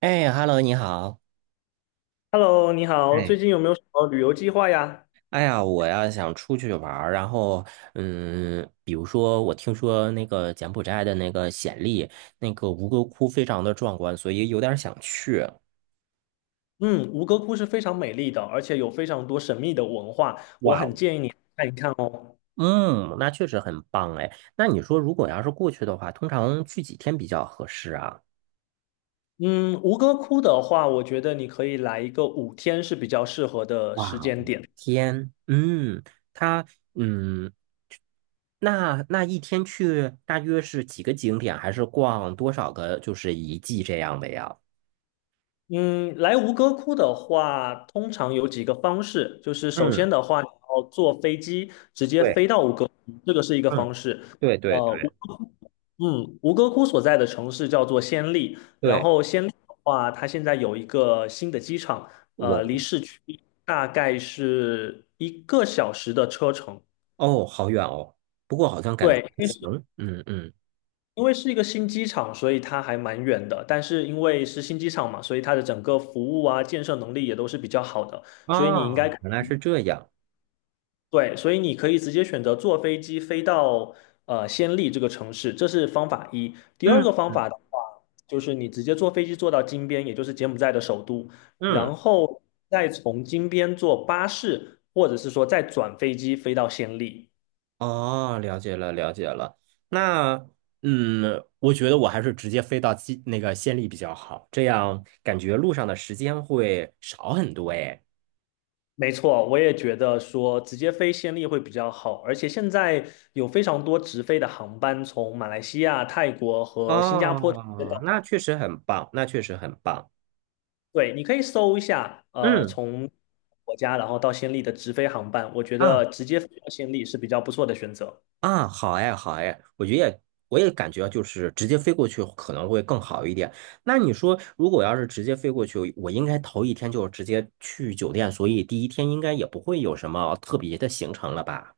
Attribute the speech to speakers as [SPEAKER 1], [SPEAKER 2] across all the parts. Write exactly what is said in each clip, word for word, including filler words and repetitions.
[SPEAKER 1] 哎，Hello，你好。
[SPEAKER 2] Hello，你好，最
[SPEAKER 1] 哎，
[SPEAKER 2] 近有没有什么旅游计划呀？
[SPEAKER 1] 哎呀，我要想出去玩儿，然后，嗯，比如说，我听说那个柬埔寨的那个暹粒，那个吴哥窟非常的壮观，所以有点儿想去。
[SPEAKER 2] 嗯，吴哥窟是非常美丽的，而且有非常多神秘的文化，我
[SPEAKER 1] 哇
[SPEAKER 2] 很
[SPEAKER 1] 哦，
[SPEAKER 2] 建议你看一看哦。
[SPEAKER 1] 嗯，那确实很棒哎。那你说，如果要是过去的话，通常去几天比较合适啊？
[SPEAKER 2] 嗯，吴哥窟的话，我觉得你可以来一个五天是比较适合的时
[SPEAKER 1] 哇哦，
[SPEAKER 2] 间点。
[SPEAKER 1] 天，嗯，他，嗯，那那一天去大约是几个景点，还是逛多少个就是遗迹这样的呀？
[SPEAKER 2] 嗯，来吴哥窟的话，通常有几个方式，就是首
[SPEAKER 1] 嗯。
[SPEAKER 2] 先的话，你要坐飞机直接
[SPEAKER 1] 对。
[SPEAKER 2] 飞到吴哥窟，这个是一个
[SPEAKER 1] 嗯，
[SPEAKER 2] 方式。
[SPEAKER 1] 对对
[SPEAKER 2] 呃，吴
[SPEAKER 1] 对
[SPEAKER 2] 嗯，吴哥窟所在的城市叫做暹粒，然
[SPEAKER 1] 对，
[SPEAKER 2] 后暹粒的话，它现在有一个新的机场，
[SPEAKER 1] 我
[SPEAKER 2] 呃，离市区大概是一个小时的车程。
[SPEAKER 1] 哦，好远哦，不过好像感觉
[SPEAKER 2] 对，
[SPEAKER 1] 还行，嗯嗯，
[SPEAKER 2] 因为是一个新机场，所以它还蛮远的。但是因为是新机场嘛，所以它的整个服务啊、建设能力也都是比较好的。所以你应该
[SPEAKER 1] 啊，原来是这样，
[SPEAKER 2] 对，所以你可以直接选择坐飞机飞到呃暹粒这个城市，这是方法一。第二
[SPEAKER 1] 嗯
[SPEAKER 2] 个方法的话，就是你直接坐飞机坐到金边，也就是柬埔寨的首都，
[SPEAKER 1] 嗯，
[SPEAKER 2] 然后再从金边坐巴士，或者是说再转飞机飞到暹粒。
[SPEAKER 1] 哦，了解了了解了，那嗯，我觉得我还是直接飞到西那个县里比较好，这样感觉路上的时间会少很多诶。
[SPEAKER 2] 没错，我也觉得说直接飞暹粒会比较好，而且现在有非常多直飞的航班从马来西亚、泰国和新加坡直接到。
[SPEAKER 1] 哦，那确实很棒，那确实很棒，
[SPEAKER 2] 对，你可以搜一下，呃，
[SPEAKER 1] 嗯
[SPEAKER 2] 从国家然后到暹粒的直飞航班，我觉得
[SPEAKER 1] 啊。
[SPEAKER 2] 直接飞到暹粒是比较不错的选择。
[SPEAKER 1] 啊，好哎，好哎，我觉得也我也感觉就是直接飞过去可能会更好一点。那你说，如果要是直接飞过去，我应该头一天就直接去酒店，所以第一天应该也不会有什么特别的行程了吧？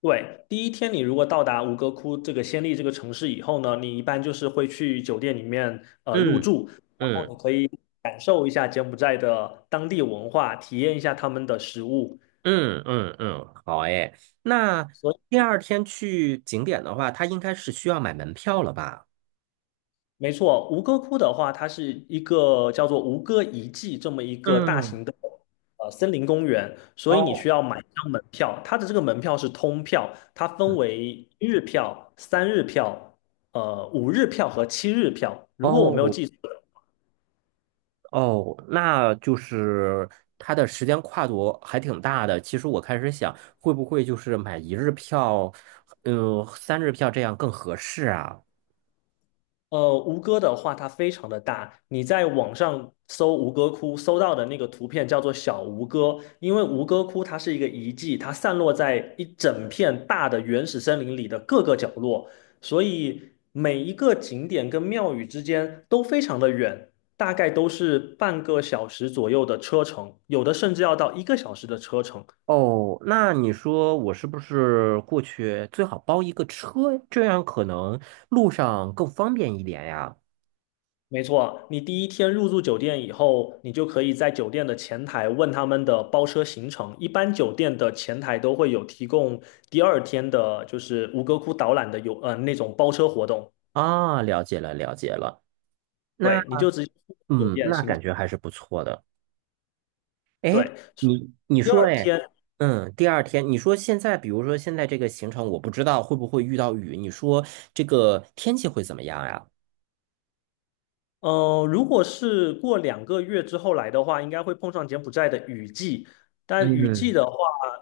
[SPEAKER 2] 对，第一天你如果到达吴哥窟这个暹粒这个城市以后呢，你一般就是会去酒店里面呃入
[SPEAKER 1] 嗯
[SPEAKER 2] 住，然后你
[SPEAKER 1] 嗯
[SPEAKER 2] 可以感受一下柬埔寨的当地文化，体验一下他们的食物。
[SPEAKER 1] 嗯嗯嗯，好哎。那
[SPEAKER 2] 所以。
[SPEAKER 1] 第二天去景点的话，它应该是需要买门票了吧？
[SPEAKER 2] 没错，吴哥窟的话，它是一个叫做吴哥遗迹这么一个大
[SPEAKER 1] 嗯，
[SPEAKER 2] 型的呃森林公园，所以你
[SPEAKER 1] 哦，
[SPEAKER 2] 需要买一张门票。它的这个门票是通票，它分
[SPEAKER 1] 嗯
[SPEAKER 2] 为一日票、三日票、呃五日票和七日票。
[SPEAKER 1] 哦
[SPEAKER 2] 如果我没有
[SPEAKER 1] 哦
[SPEAKER 2] 记错，
[SPEAKER 1] 哦，那就是它的时间跨度还挺大的。其实我开始想，会不会就是买一日票，嗯、三日票这样更合适啊？
[SPEAKER 2] 呃，吴哥的话，它非常的大。你在网上搜吴哥窟，搜到的那个图片叫做小吴哥，因为吴哥窟它是一个遗迹，它散落在一整片大的原始森林里的各个角落，所以每一个景点跟庙宇之间都非常的远，大概都是半个小时左右的车程，有的甚至要到一个小时的车程。
[SPEAKER 1] 哦，那你说我是不是过去最好包一个车，这样可能路上更方便一点呀？
[SPEAKER 2] 没错，你第一天入住酒店以后，你就可以在酒店的前台问他们的包车行程。一般酒店的前台都会有提供第二天的，就是吴哥窟导览的有呃那种包车活动。
[SPEAKER 1] 啊，了解了，了解了。那
[SPEAKER 2] 对，你就直接去酒
[SPEAKER 1] 嗯，
[SPEAKER 2] 店
[SPEAKER 1] 那
[SPEAKER 2] 行。
[SPEAKER 1] 感觉还是不错的。哎，
[SPEAKER 2] 对，
[SPEAKER 1] 你你
[SPEAKER 2] 第
[SPEAKER 1] 说，
[SPEAKER 2] 二
[SPEAKER 1] 哎，
[SPEAKER 2] 天
[SPEAKER 1] 嗯，第二天，你说现在，比如说现在这个行程，我不知道会不会遇到雨，你说这个天气会怎么样呀？
[SPEAKER 2] 呃，如果是过两个月之后来的话，应该会碰上柬埔寨的雨季。但雨季
[SPEAKER 1] 嗯，
[SPEAKER 2] 的话，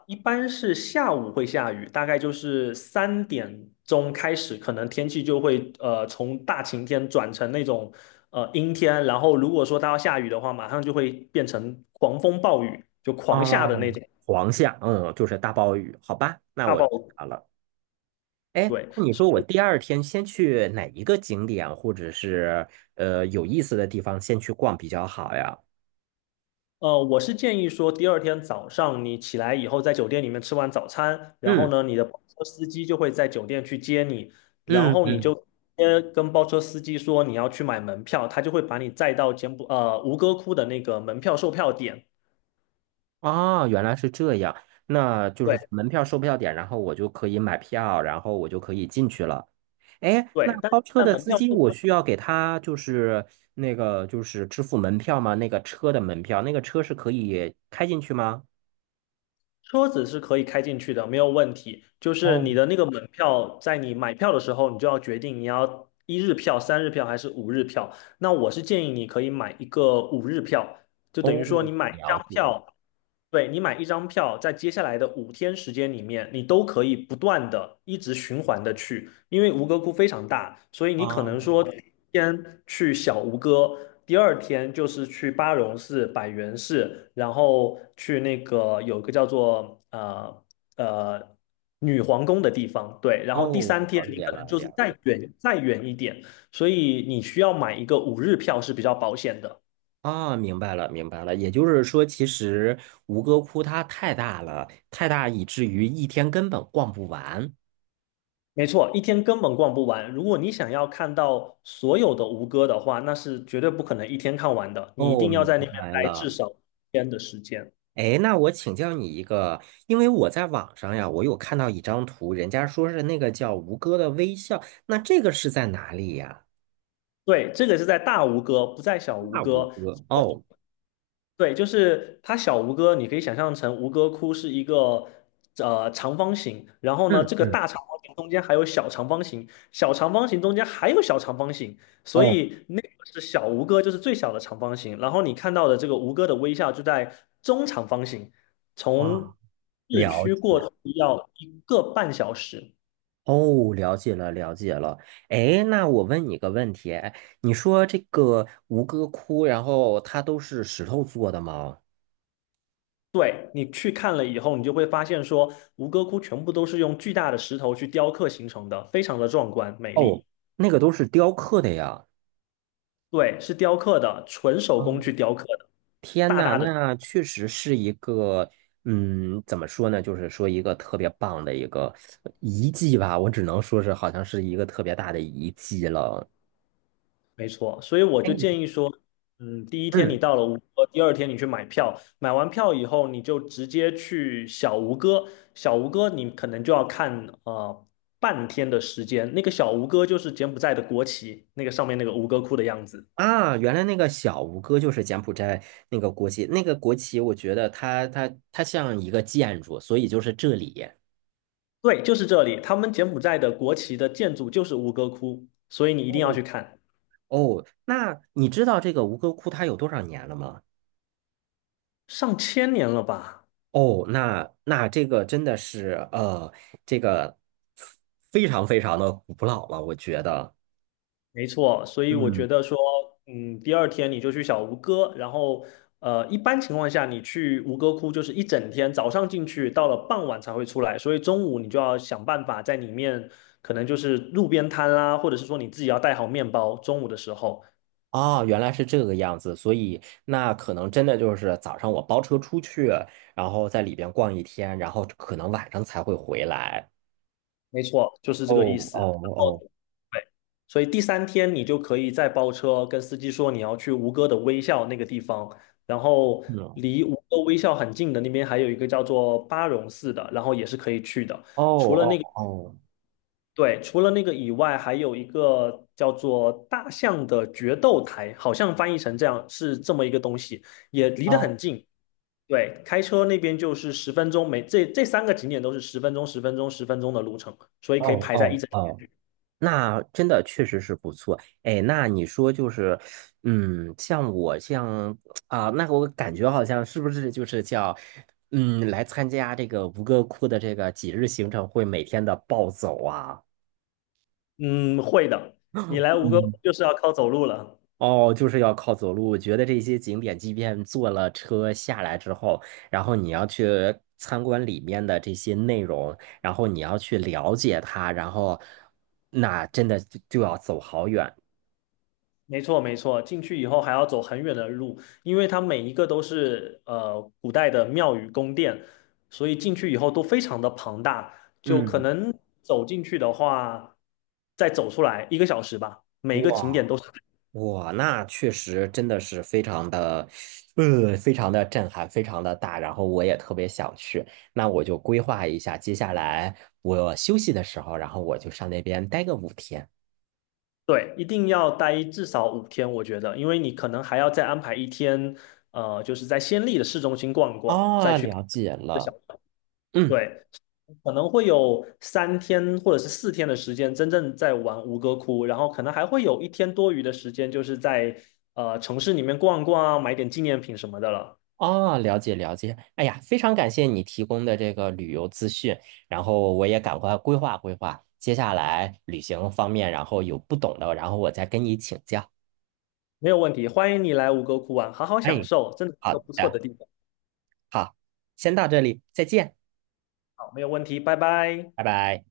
[SPEAKER 2] 一般是下午会下雨，大概就是三点钟开始，可能天气就会呃从大晴天转成那种呃阴天。然后如果说它要下雨的话，马上就会变成狂风暴雨，就狂下的那
[SPEAKER 1] 哦，
[SPEAKER 2] 种
[SPEAKER 1] 黄下，嗯，就是大暴雨，好吧，那
[SPEAKER 2] 大
[SPEAKER 1] 我
[SPEAKER 2] 暴
[SPEAKER 1] 知
[SPEAKER 2] 雨。
[SPEAKER 1] 道了。哎，
[SPEAKER 2] 对，
[SPEAKER 1] 那你说我第二天先去哪一个景点，或者是呃有意思的地方先去逛比较好呀？
[SPEAKER 2] 呃，我是建议说，第二天早上你起来以后，在酒店里面吃完早餐，然后
[SPEAKER 1] 嗯
[SPEAKER 2] 呢，你的包车司机就会在酒店去接你，然
[SPEAKER 1] 嗯
[SPEAKER 2] 后你
[SPEAKER 1] 嗯
[SPEAKER 2] 就直接跟包车司机说你要去买门票，他就会把你载到柬埔呃吴哥窟的那个门票售票点。
[SPEAKER 1] 哦，原来是这样，那就是
[SPEAKER 2] 对
[SPEAKER 1] 门票、售票点，然后我就可以买票，然后我就可以进去了。哎，那
[SPEAKER 2] 对，但
[SPEAKER 1] 包车
[SPEAKER 2] 但
[SPEAKER 1] 的
[SPEAKER 2] 门
[SPEAKER 1] 司
[SPEAKER 2] 票
[SPEAKER 1] 机，
[SPEAKER 2] 售
[SPEAKER 1] 我
[SPEAKER 2] 票
[SPEAKER 1] 需要给他就是那个就是支付门票吗？那个车的门票，那个车是可以开进去吗？
[SPEAKER 2] 车子是可以开进去的，没有问题。就是
[SPEAKER 1] 哦，
[SPEAKER 2] 你的那个门票，在你买票的时候，你就要决定你要一日票、三日票还是五日票。那我是建议你可以买一个五日票。就等于说
[SPEAKER 1] 哦，
[SPEAKER 2] 你买一张
[SPEAKER 1] 了解。
[SPEAKER 2] 票，对，你买一张票，在接下来的五天时间里面，你都可以不断的一直循环的去，因为吴哥窟非常大，所以你可能说
[SPEAKER 1] 哦
[SPEAKER 2] 先去小吴哥，第二天就是去巴戎寺、百元寺，然后去那个有个叫做呃呃女皇宫的地方，对，然后第
[SPEAKER 1] 哦，
[SPEAKER 2] 三天
[SPEAKER 1] 了
[SPEAKER 2] 你
[SPEAKER 1] 解
[SPEAKER 2] 可能
[SPEAKER 1] 了，
[SPEAKER 2] 就是
[SPEAKER 1] 了解。
[SPEAKER 2] 再远再远一点，所以你需要买一个五日票是比较保险的。
[SPEAKER 1] 啊，明白了，明白了。也就是说，其实吴哥窟它太大了，太大以至于一天根本逛不完。
[SPEAKER 2] 没错，一天根本逛不完。如果你想要看到所有的吴哥的话，那是绝对不可能一天看完的。你一
[SPEAKER 1] 哦，
[SPEAKER 2] 定要
[SPEAKER 1] 明
[SPEAKER 2] 在那边
[SPEAKER 1] 白
[SPEAKER 2] 待至
[SPEAKER 1] 了。
[SPEAKER 2] 少一天的时间。
[SPEAKER 1] 哎，那我请教你一个，因为我在网上呀，我有看到一张图，人家说是那个叫吴哥的微笑，那这个是在哪里呀？
[SPEAKER 2] 对，这个是在大吴哥，不在小吴
[SPEAKER 1] 那吴
[SPEAKER 2] 哥。
[SPEAKER 1] 哥，哦，
[SPEAKER 2] 对，就是它小吴哥，你可以想象成吴哥窟是一个呃长方形，然后呢，
[SPEAKER 1] 嗯
[SPEAKER 2] 这个
[SPEAKER 1] 嗯，
[SPEAKER 2] 大长方形中间还有小长方形，小长方形中间还有小长方形，所
[SPEAKER 1] 哦，
[SPEAKER 2] 以那个是小吴哥，就是最小的长方形。然后你看到的这个吴哥的微笑就在中长方形，从
[SPEAKER 1] 啊，
[SPEAKER 2] 市
[SPEAKER 1] 了
[SPEAKER 2] 区过
[SPEAKER 1] 解，
[SPEAKER 2] 去要一个半小时。
[SPEAKER 1] 哦，了解了，了解了。哎，那我问你个问题，哎，你说这个吴哥窟，然后它都是石头做的吗？
[SPEAKER 2] 对，你去看了以后，你就会发现说，吴哥窟全部都是用巨大的石头去雕刻形成的，非常的壮观美
[SPEAKER 1] 哦，
[SPEAKER 2] 丽。
[SPEAKER 1] 那个都是雕刻的呀。
[SPEAKER 2] 对，是雕刻的，纯手工去雕刻的，
[SPEAKER 1] 天
[SPEAKER 2] 大
[SPEAKER 1] 呐，
[SPEAKER 2] 大的，
[SPEAKER 1] 那确实是一个，嗯，怎么说呢？就是说一个特别棒的一个遗迹吧，我只能说是好像是一个特别大的遗迹了。
[SPEAKER 2] 没错。所以我就
[SPEAKER 1] 哎
[SPEAKER 2] 建议说，嗯，第一天你
[SPEAKER 1] 嗯
[SPEAKER 2] 到了吴哥，第二天你去买票，买完票以后，你就直接去小吴哥。小吴哥你可能就要看呃半天的时间，那个小吴哥就是柬埔寨的国旗，那个上面那个吴哥窟的样子。
[SPEAKER 1] 啊，原来那个小吴哥就是柬埔寨那个国旗，那个国旗，我觉得它它它像一个建筑，所以就是这里。
[SPEAKER 2] 对，就是这里，他们柬埔寨的国旗的建筑就是吴哥窟，所以你一定要
[SPEAKER 1] 哦
[SPEAKER 2] 去看，
[SPEAKER 1] 哦，那你知道这个吴哥窟它有多少年了吗？
[SPEAKER 2] 上千年了吧。
[SPEAKER 1] 哦，那那这个真的是呃，这个非常非常的古老了，我觉得。
[SPEAKER 2] 没错，所以我
[SPEAKER 1] 嗯，
[SPEAKER 2] 觉得说，嗯，第二天你就去小吴哥，然后呃，一般情况下你去吴哥窟就是一整天，早上进去，到了傍晚才会出来，所以中午你就要想办法在里面，可能就是路边摊啦，或者是说你自己要带好面包，中午的时候，
[SPEAKER 1] 啊，原来是这个样子，所以那可能真的就是早上我包车出去，然后在里边逛一天，然后可能晚上才会回来。
[SPEAKER 2] 没错，就是这个意
[SPEAKER 1] 哦
[SPEAKER 2] 思。
[SPEAKER 1] 哦
[SPEAKER 2] 然
[SPEAKER 1] 哦，
[SPEAKER 2] 后。对，所以第三天你就可以再包车，跟司机说你要去吴哥的微笑那个地方，然后
[SPEAKER 1] 嗯，哦
[SPEAKER 2] 离吴哥微笑很近的那边还有一个叫做巴戎寺的，然后也是可以去的。
[SPEAKER 1] 哦哦
[SPEAKER 2] 对，除了那个以外，还有一个叫做大象的决斗台，好像翻译成这样是这么一个东西，也离得
[SPEAKER 1] 哦
[SPEAKER 2] 很近。对，开车那边就是十分钟，每这这三个景点都是十分钟、十分钟、十分钟的路程，所以可以
[SPEAKER 1] 哦
[SPEAKER 2] 排在一
[SPEAKER 1] 哦。
[SPEAKER 2] 整。
[SPEAKER 1] 哦那真的确实是不错，哎，那你说就是，嗯，像我像啊、那我感觉好像是不是就是叫，嗯，来参加这个吴哥窟的这个几日行程会每天的暴走啊？
[SPEAKER 2] 嗯，会的。你来吴哥窟
[SPEAKER 1] 嗯，
[SPEAKER 2] 就是要靠走路了，
[SPEAKER 1] 哦，就是要靠走路。我觉得这些景点，即便坐了车下来之后，然后你要去参观里面的这些内容，然后你要去了解它，然后那真的就就要走好远。
[SPEAKER 2] 没错没错。进去以后还要走很远的路，因为它每一个都是呃古代的庙宇宫殿，所以进去以后都非常的庞大，就可
[SPEAKER 1] 嗯。
[SPEAKER 2] 能走进去的话，再走出来一个小时吧。每一个景
[SPEAKER 1] 哇。
[SPEAKER 2] 点都是，
[SPEAKER 1] 哇，那确实真的是非常的，呃，非常的震撼，非常的大。然后我也特别想去，那我就规划一下，接下来我休息的时候，然后我就上那边待个五天。
[SPEAKER 2] 对，一定要待至少五天，我觉得，因为你可能还要再安排一天，呃，就是在暹粒的市中心逛一逛，再
[SPEAKER 1] 哦，
[SPEAKER 2] 去。
[SPEAKER 1] 了解
[SPEAKER 2] 个小
[SPEAKER 1] 了，嗯，
[SPEAKER 2] 对，可能会有三天或者是四天的时间真正在玩吴哥窟，然后可能还会有一天多余的时间，就是在呃城市里面逛逛啊，买点纪念品什么的了。
[SPEAKER 1] 哦，了解了解。哎呀，非常感谢你提供的这个旅游资讯，然后我也赶快规划规划，接下来旅行方面，然后有不懂的，然后我再跟你请教。
[SPEAKER 2] 没有问题，欢迎你来吴哥窟玩，好好
[SPEAKER 1] 哎，
[SPEAKER 2] 享受，真的是
[SPEAKER 1] 好
[SPEAKER 2] 个不错的
[SPEAKER 1] 的，
[SPEAKER 2] 地方。
[SPEAKER 1] 好，先到这里，再见，
[SPEAKER 2] 好，没有问题，拜拜。
[SPEAKER 1] 拜拜。